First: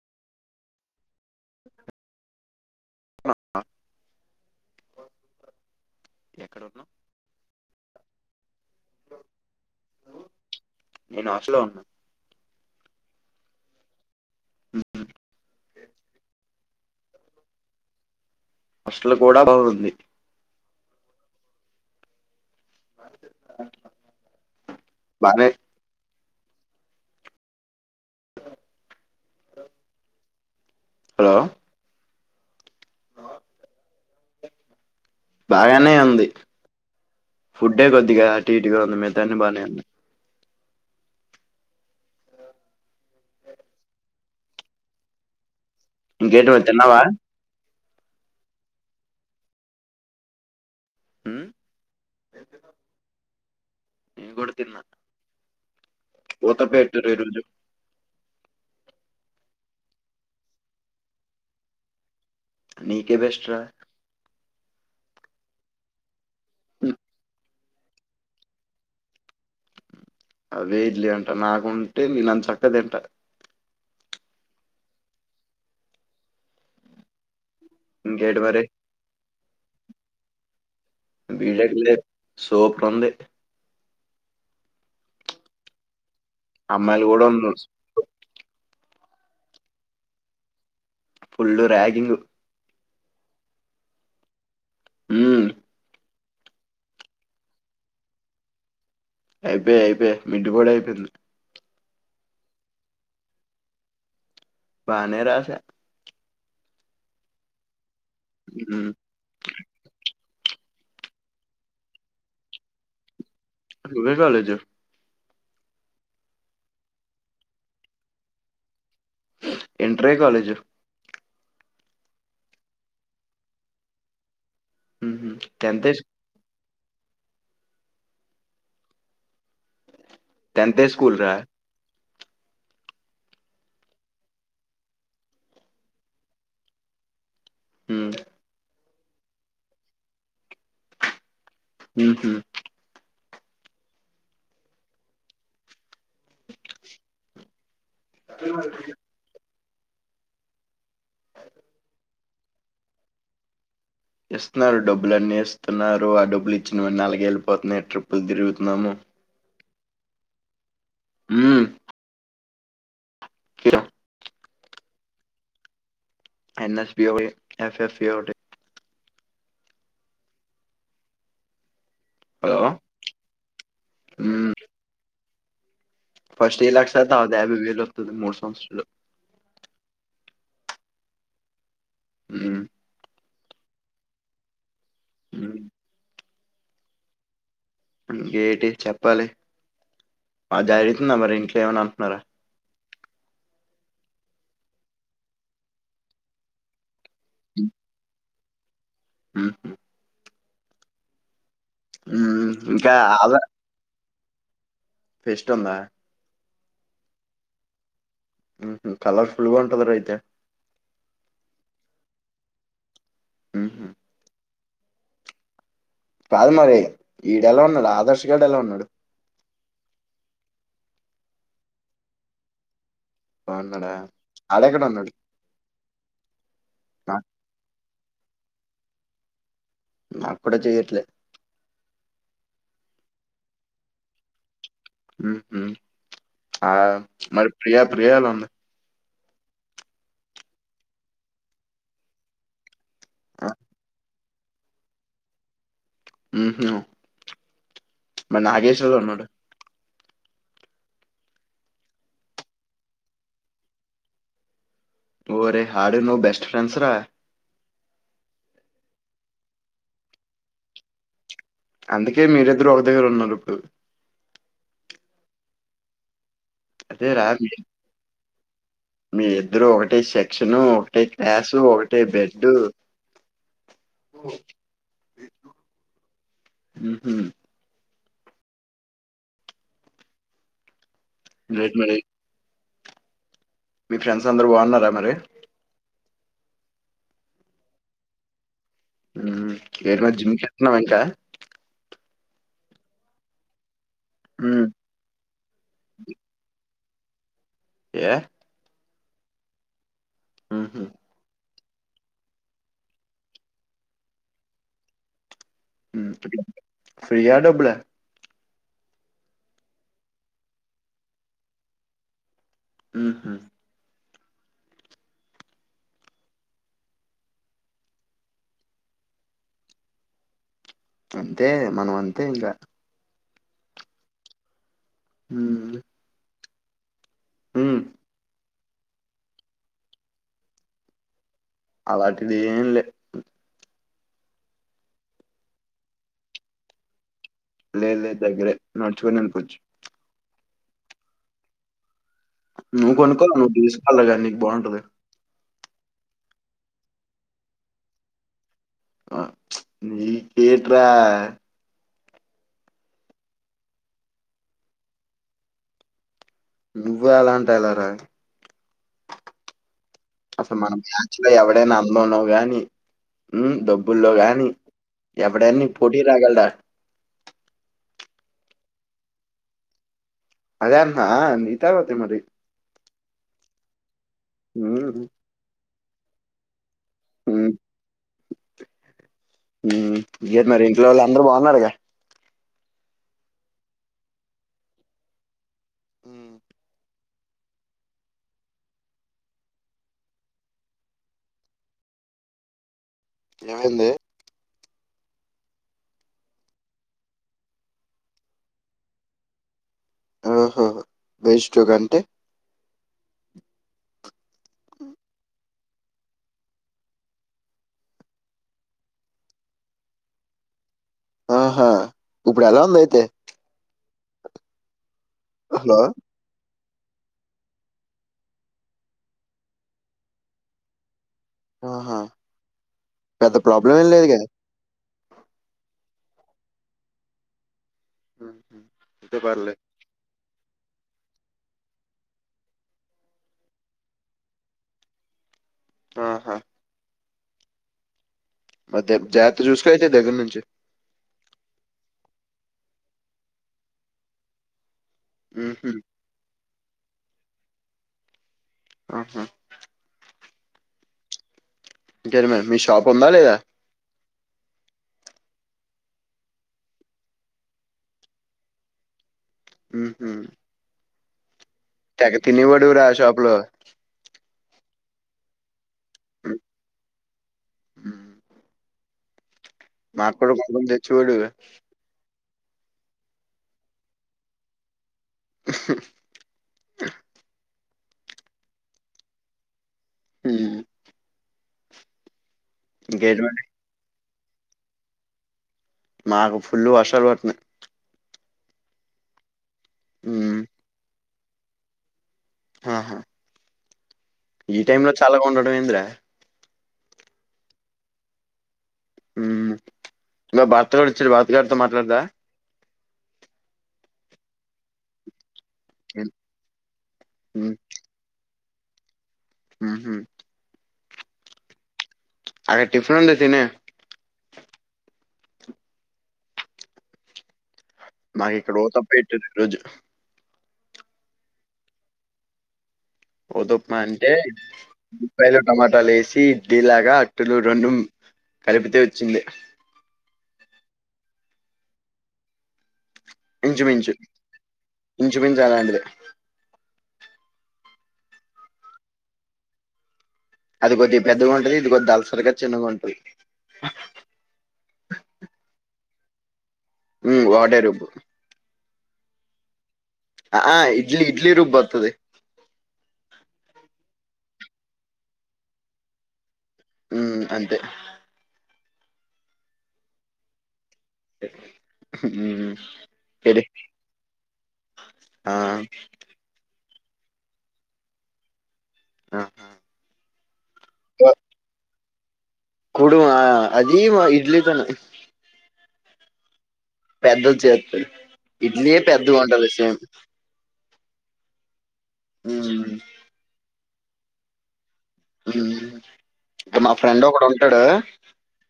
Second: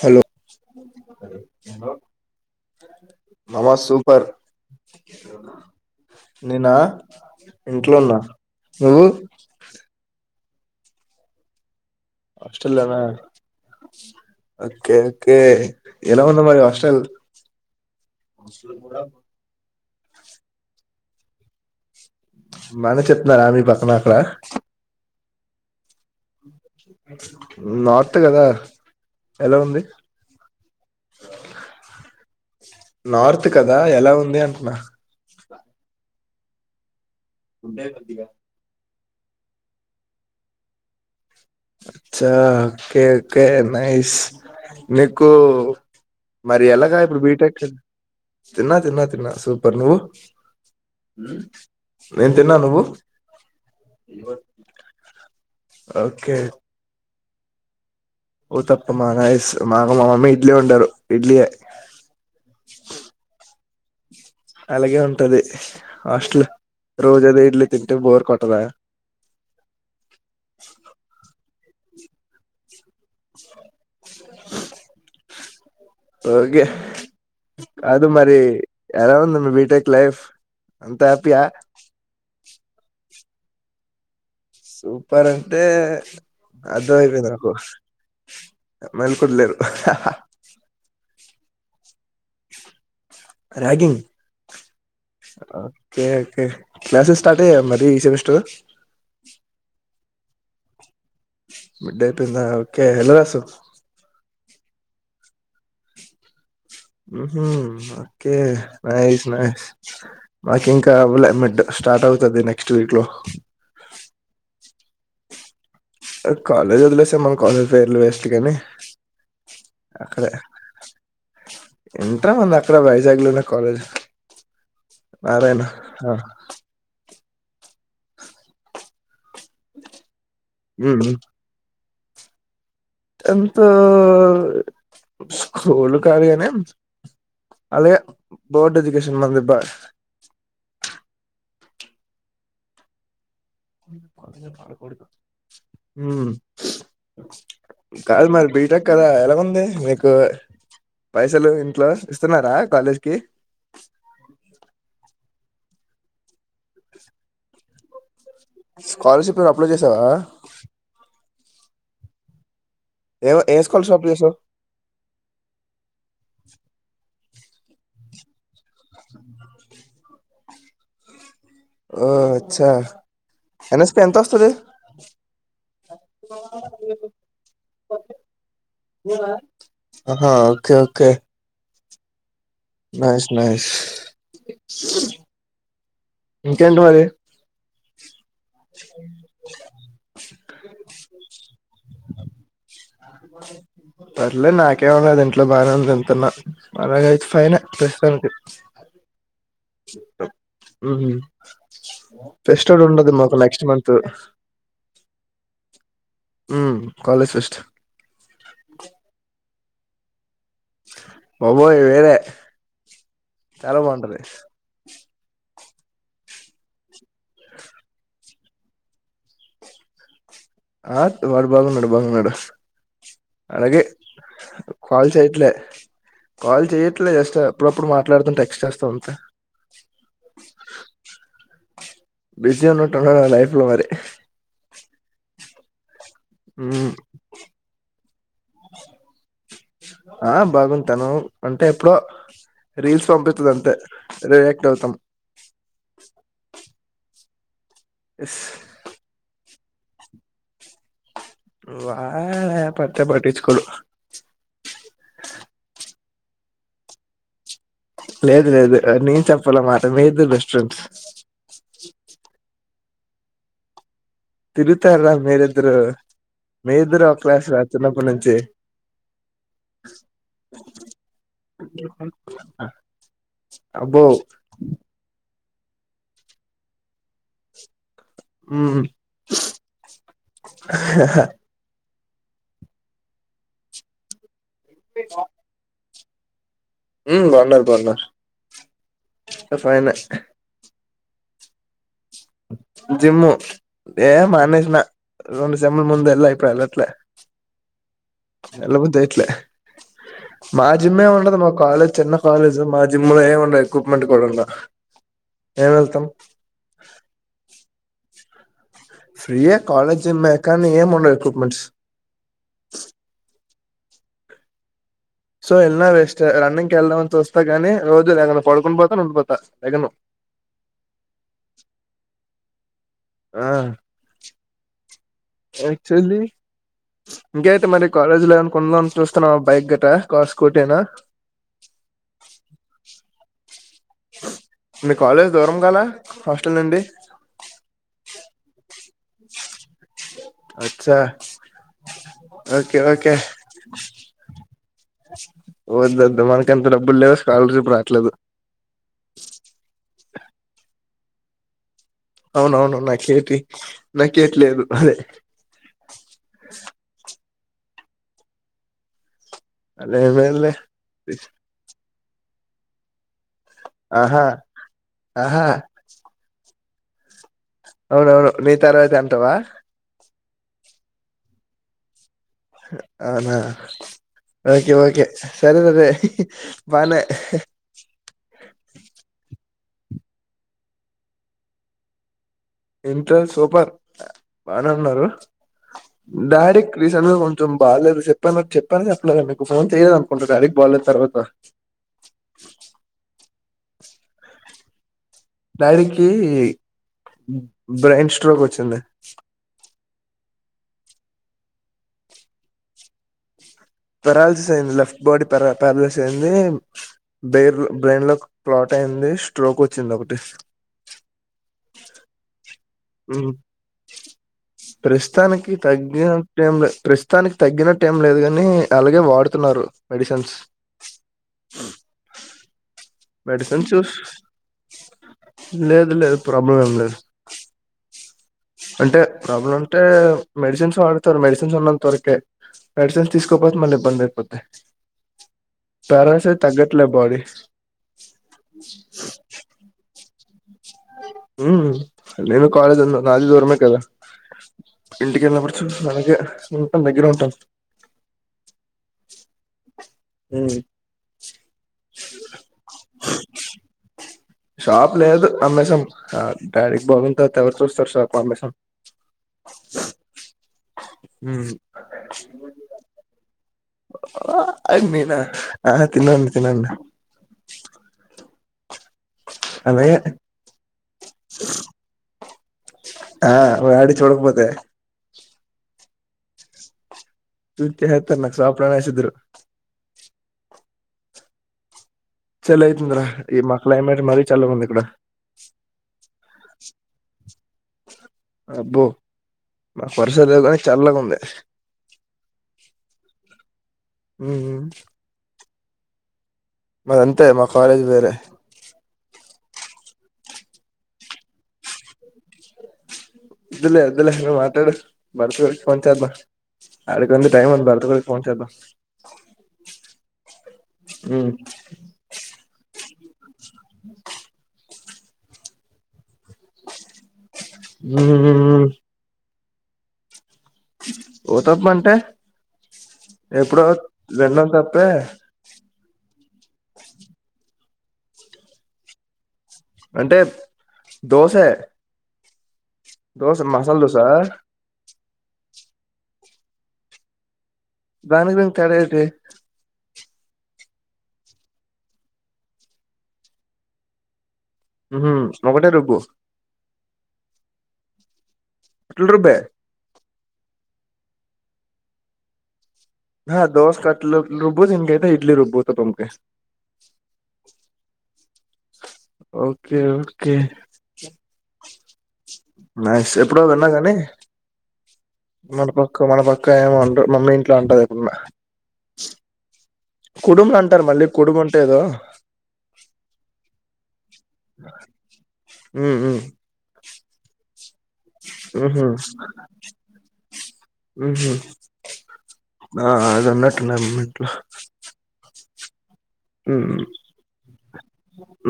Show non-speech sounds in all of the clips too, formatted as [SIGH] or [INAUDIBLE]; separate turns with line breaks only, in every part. Hello మామ super
ఎక్కడ
నేనా
ఉన్నావ్
ఇంట్లో ఉన్నా నువ్వు
నేను హాస్టల్ లో ఉన్నా.
హాస్టల్లో నా ఓకే ఓకే ఎలా ఉంది మరి హాస్టల్
హాస్టల్ కూడా బాగుంది
బానే చెప్తున్నారా ఆ మీ పక్కన అక్కడ.
బానే
నార్త్ కదా ఎలా ఉంది
హలో
నార్త్ కదా ఎలా ఉంది అంటున్నా
బాగానే ఉంది ఫుడ్డే కొద్దిగా అటు ఇటుగా ఉంది మితాన్ని బాగానే ఉంది.
అచ్చ ఓకే ఓకే నైస్ నీకు
ఇంకేంటి
మరి ఎలాగా
తిన్నావా
ఇప్పుడు బీటెక్ తిన్నా తిన్నా తిన్నా సూపర్ నువ్వు.
ఉమ్,
నేను తిన్నా నువ్వు.
నేను కూడా తిన్నా.
ఓకే
ఊతప్ప ఎంత రేటు ఉంది చెప్పు
ఊతప్పమా నైస్ మాగా మా మమ్మీ ఇడ్లీ వండారు ఇడ్లీయే
నీకే బెస్ట్ రా
అలాగే ఉంటాది హాస్టల్
ఉమ్,
రోజు అదే ఇడ్లీ. తింటే బోర్ కోట్టదా
అదే ఇడ్లీ అంటా నాకు ఉంటే నేను అంత చక్కగా తింటా
ఓకే అది మరి ఎలా ఉంది మీ బీటెక్ లైఫ్ అంత హ్యాపీ యా
బీటెక్ లేదు సూపర్ ఉంది
సూపర్ అంటే అర్థం
అమ్మాయిలు కూడా
అయిపోయింది నాకు
ఉన్నారు
మేల్కొని లేరు హాహా
full ragging
ragging
um,
okay okay classes start అయ్యా మరి ఈ సెమెస్టర్
అయిపోయి అయిపోయాయి మిడ్ కూడ అయిపోయింది
మిడ్ అయిపొయింద ఓకే ఏలా రాసావ్
బానేరాస
ఉం హు ఓకే
ఉమ్,
నైస్ నైస్ మాకు ఇంక అవ్వల మిడ్ స్టార్ట్ అవుతది నెక్స్ట్ వీక్ లో
నువ్వు ఏ కాలేజ్
కాలేజ్ వదిలేస్తే మన కాలేజ్ పేర్లు వేస్ట్ కానీ
ఇంటర్ ఏ కాలేజ్
ఇంటర్ ఏముందు అక్కడె వైజాగ్ లోనే కాలేజ్ నారాయణ
టెన్త్
అ
టెన్త్ ఏ స్కూల్ రా
టెన్త్ఊ స్కూల్ కాదు కానీ అలాగే
హ్మ్
బోర్డు ఎడ్యుకేషన్ మందబ్బా
ఉం హు
కొ భడ పదు [INAUDIBLE] కాదు మరి బీటెక్ కదా ఎలా ఉంది మీకు పైసలు ఇంట్లో ఇస్తున్నరా కాలేజ్ కీ
ఇస్తున్నరు డబ్బులున్న ఇస్తున్నారు ఆ డబ్బులు ఇచ్చినవన్ని అలాగే వెళ్ళిపోతున్నాయ్ తిరుగుతున్నాము
స్కాలర్‌షిప్ అప్లై చేసావా
మ్
ఏ ఏ స్కాల షాప్ పో చేసావ్
న్సపఫప్ట్ [UNINTELLIGIBLE]
ఓ అచ్చ
హలో
ఎనఎస్ పి ఎంత
హ్మ్
వస్తాది
ఫస్ట్ ఏ లక్ష తర్వాత యాభై వేలు వస్తాది మూడు సంవత్సరాలు
అ హా ఓకే ఓకే
మ్
నైస్ నైస్
హ్మ్
ఇంకేంటి మరి
ఇంకేటి చెప్పాలి అ జరుగుతుంద మరి ఇంట్లో ఏమనన్న అంటున్నారా
పర్లేదు నాకేమన్నా అది ఇంట్లో బాగానే ఎంతన్న అలాగ ఫైనే ప్రస్తుతానికి
హ్మ్
ఉం హు
హ్మ్
ఫెస్టివల్
ఇంకా
ఉండదు
ఆదా
మాకు నెక్స్ట్ మంత్
ఫెస్ట్ ఉందా
ఉ కాలేజ్ ఫెస్ట్
ఉ హు కలరఫుల్ గా ఉంటది రా అయితే
బాబోయ్ వేరే చాలా
హుహు
బాగుంటది
కాదు మరి ఈడెలా ఉన్నాడు ఆధార్ష్ గాడు ఎలా ఉన్నాడు
అ వాడు బాగున్నాడు బాగున్నాడు అలాగే
బావున్నాడా? ఆడెక్కడ
కాల్
ఉన్నాడు?
చేయట్లే కాల్
నా
చేయట్లేదు జస్ట్ అప్పుడప్పుడు మాట్లాడుతు టెక్స్ట్ చేస్తా అంతే
నా కూడ చెయట్లే
బిజీ ఉన్నట్టు ఉన్నాడు లైఫ్ లో మరి
ఉహు ఆ
మ్మ్
మరి ప్రియా ప్రియ ఎలా ఉంది?
అ బాగుంది తను అంటే ఎప్పుడో రీల్స్
ఆ!
పంపిస్తది అంతే. రియాక్ట్ అవుతాం.
ఉహు
ఎస్
మరి నాగేశ్వర్ ఉన్నాడ?
వాడా పట్టే పటిచ్చుకోడు.
ఓరే ఆడు నువ్ బెస్ట్ ఫ్రెండ్స్ రా!
లేదు లేదు నేను చెప్పాలామాట మీ ఇద్దరు బెస్ట్ ఫ్రెండ్స్
అందుకే మీరిద్దరు ఒక దగ్గర ఉన్నరు ఇప్పుడు.
తిరుగుతార్రా మీరిద్దరు, మీ ఇద్దరు ఒక
అదేరా
క్లాస్
మీ
రా చిన్నప్పటినుంచి
మీ ఇద్దరు ఒకటే సెక్షన్, ఒకటే క్లాసు, ఒకటే బెడ్డు.
అబ్బో
ఉహు
ఉమ్
ఇంకేంటి మరి? మీ ఫ్రెండ్స్ అందరు బాగున్నారా మరి?
ఉమ్ బాగున్నారు బాగున్నారు ఫైనే
ఏరా జిమ్ కెళ్తున్నావా ఇంకా?
జమ్మూ ఏ
హ్మ్.
మానేసిన, రెండు సేమ్ల ముందు ఎల్లా ఇపుడేళ్ళట్లే.
ఏ?
ఎల్లబుద్దయట్లే మా
హుహు.
జిమ్ ఏం ఉండదు మో కాలేజ్ చిన్న కాలేజు, మా జిమ్ లో ఏం ఉండవు, ఎక్విప్మెంట్ కూడా ఉండవ్.
ఫ్రీయా డబ్బులా?
ఫ్రీయే కాలేజ్ జిమ్మె కాని ఏముండవ్ ఎక్విప్మెంట్స్.
ఉహు
సో ఎళ్ళినా వేస్ట్ రన్నింగ్కి ఎళ్దామని చూస్తా కాని రోజు లేగను, పడుకుని పోతా ఉండిపోతా లెగను
అంతే మనమంతే ఇంగ
ఆ
హ్మ్.
యాక్చువల్లీ ఇంక అయితే
హ్మ్.
మరి కాలేజీ లో ఏం కున్మామ్ చూస్తున్నావా బైక్ గిటా, కార్, స్కూటీ ఏన
అలాంటిది ఏంలే
మీ కాలేజ్ దూరం కల హాస్టల్ నుండి
లే లే దగ్గరే నడుచుకుంట ఎల్లిపోవచ్చు.
అచ్చా ఓకే
నువ్వు
ఓకే
కొనుక్కవాల, నువ్వు తీసుకవాల కా నీకు బాగుంటది.
వొద్దొద్దు మనకంత డబ్బులేవు, స్కాలర్షిప్ రావట్లేదు
ఆ నీకెట్రా
అవునవును నాకేటి, నాకేట్లేదు అదే
నువ్వె అలా అంటే ఎలా రా?
అదేమేలే
అసలు మన బ్యాచ్లో ఎవడైన అన్ అందంలో గాని, ఉమ్ డబ్బుల్లో
ఆహా
గాని
ఆహా
ఎవడైనా నీకు పోటీ రాగలడా?
అవునవును నీ తర్వాతే అంటవా?
అదే అంటున్న ఆహ్ నీ తరువాతే మరి
అవునా ఓకే
ఉమ్,
ఓకే,
ఉమ్,
సరే సరే బానే
ఉమ్. ఇంకేటి మరి ఇంట్లో వాళ్ళు అందరు బాగున్నారుగా?
ఇంట్లోళ్ళు సూపర్, బానేఉన్నారు
ఉమ్,
డాడీకి తర్ లో కొంచెం బాగాలేదు చెప్పా చెప్పానా చెప్పలేదా నీకు, ఫోన్ చెయ్యలేదనుకుంట డాడీ కి బాగాలేదు తర్వాత
ఏమైంది?
డాడీకి బ్రెయిన్ స్ట్రోక్ వచ్చింది.
ఓహో బ్రెయిన్స్ట్రోక్ అంటే
పెరాలిసిస్ అయింది లెఫ్ట్ బాడీ పేర పారలైజ్ అయింది బెర్ బ్రెయిన్ లో క్లాట్ అ యింది స్ట్రోకోచ్చింది ఒకటి
ఆహా ఇప్పుడు ఎలా ఉంది అయితే
ఉమ్, ప్రస్తుతానికి
హలో
తగ్గినట్టేవుంది ప్రస్తుతానికి తగ్గినట్టు ఏం లేదు కాని అలాగే వాడుతున్నారు మెడిసిన్స్
ఆహా పెద్ద
మెడిసిన్స్
ప్రాబ్లం ఏం లేదుగా
లేదు లేదు ప్రాబ్లం ఏం లేద్
ఉమ్, ఉమ్.
అంటే
అయితే
ప్రాబ్లమ్
పర్లేదు
అంటే మెడిసిన్స్ వాడుతారు మెడిసిన్స్ ఉన్నంత వరకే మెడిసిన్ తీసుకోపోతే మళ్ళీ ఇబ్బంది అయిపోద్ధి ప్యారసి
ఆహా
తగ్గట్లే బాడీ
పోతే జాగ్రత చూస్కో అయితే దగ్గర్నుంచి
ఊ నేను కాలేజ్ అన్నా నాదిదూరమే కదా ఇంటికెళ్లినప్పుడు
మ్మ్హ్మ్.
చూస్కో అలాగే ఉంటాం దగ్గర ఉంటాం
ఆహా
ఊ
ఇంకేమీ మీ షాప్ ఉందా లేదా
షాప్ లేదు అమ్మేషాం ఆ డాడీకి బాగుంది తవాత ఎవరు చూస్తారు షాప్ అమ్మేసాం
ఉహు తెగ తినేవాడివీరా ఆ షాప్లో
ఓ ఆ నేనా ఆ తిన్నను తిన్నను
మాక్ కూడా కొంచెం తెచేవాడివి
ఆ డాడి చూడకపోతే చేతే ఎత్తరు నాకు షాప్లనే ఏసేదురు
ఊ
చలైతుందిర
ఇంకేంటి
ఈ
మరి
మా క్లైమేట్ మరి చల్లగుంది ఇక్కడ
మాకు ఫుల్లు వర్షాలు పతున్నాయి
అబ్బో మాకు వర్షాలు
మ్మ్.
లేవు కాని చల్లగుంది
ఆహా ఈ టైమ్ లో చాల్లగా ఉండడం ఏంద్ర
మాదంతే మా కాలేజ్ వేరే
ఇంగో భర్తగాడు వచ్చాడు బర్తగడితో మాట్లాడుదా
ద్దులే అద్దులే నువ్వు మాట్లాడు బర్త్ ఫోన్చేదం
మ్మ్.
అడికింది టైమ్ వుంద్ బర్దగోడికి ఫోన్ చేద్దాం
ఉహు
ఊ
ఆడ టిఫిన్ ఉండి తినే మాకు ఇక్కడ
ఉమ్,
ఉత్తప్పెపెట్టిల్లు ఈ రోజు
ఉత్తప్ప అంటె ఎప్పుడో
ఓతప్ప
విన్నాం తప్పే
ట్ట లేసి టిలాగా అట్లు రెండు కలిపితే ఓచ్చింది
అంటే దోసే దోస మసాలా దోసా
ఇంచు మించు అలాంటిదే
దానికి దీనికి తేడా ఏంటి
అది కొద్ది పెద్దగా ఉంటుది ఇది కొద్ది దలసరిగా చిన్నగంటది
ఉహు ఒకటే రుబ్బు
ఉ వాటేరుబ్బు
అట్లు రుబ్బె
ఆ ఆ ఇడ్లీ ఇడ్లీ రూబ్ వర్తది
హ దోస కట్లో రూబ్బుతు కతే ఇడ్లీ రూబ్బూతు తకాందే
ఉ అంతే
ఓకే ఓకే
ఉమ్,
మక్స ఎప్పుడో
ఇది
విన్నా కానీ
ఆ,
మన పక్క మన పక్క ఏమోంట మమ్మి ఇంట్లో అంటది ఎప్పుడున్నా
ఆ.
కుడుబ అంటారు మళ్ళీ కుడుబ ఉంటేదో
కుడుమా అదిీ మా ఇడ్లీతోను
ఉ
పెద్దలు చేస్త ఇడ్లీ పెద్దగా ఉంటారు సేమ్
ఉహ్రూఆ అదిన్నట్ల మిట్ల
అంటే మా ఫ్రెండ్ ఒకడు ఉంటాడు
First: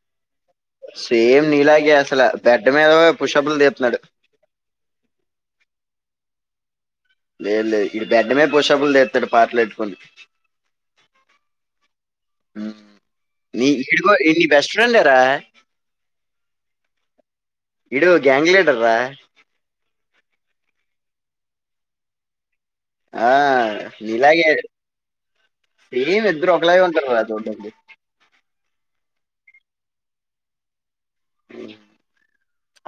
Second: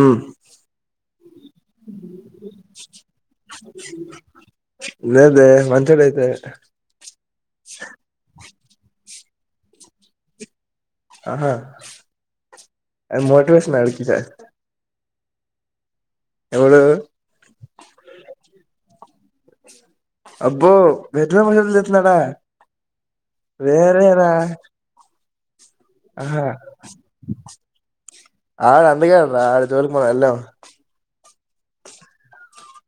ఉమ్
సేమ్నీలాగ అసలు బడ్డ మీద పుషపులు తీసు తు నాడు
లేదే మంచి బెత్
లేదు లేదు ఇడు బిడ్డమే పుషపులు తెస్తాడు పాటలు పెట్టుకని
ఆహా అది మోటివేషన్ అడికి సార్
నీ బెస్ట్ ఫ్రెడ్
ఎవడు
ఇడు గ్యాంగ్లీడర్ రా
అబ్బో వదనా భష చెతున్నాడా
ఆ!
వేరరా
ఏమి ఇద్దరు ఒకలా ఉంటారు కదా చూడ్డడి
అ అందె కె అడి జు లికి వెల మే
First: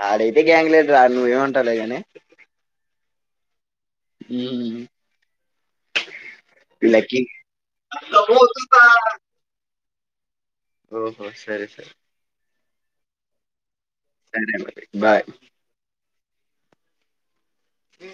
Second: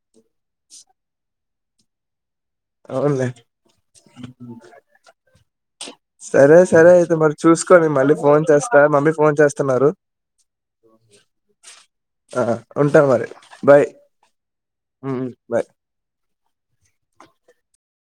ఆడైతే గ్యాంగ్లీడర్ ఆ నువ్వేమంటవు గానీ
అవును లె
ఉ
సరే సరే అయితే మరి చూసుకోని మళ్ళీ
ఓహో!
ఫోన్ చేస్తా మమ్మీ ఫోన్ చేస్తున్నారు
సరే సరే.
ఆహ ఉంటాం మరి బాయ్
సరే నండి బాయ్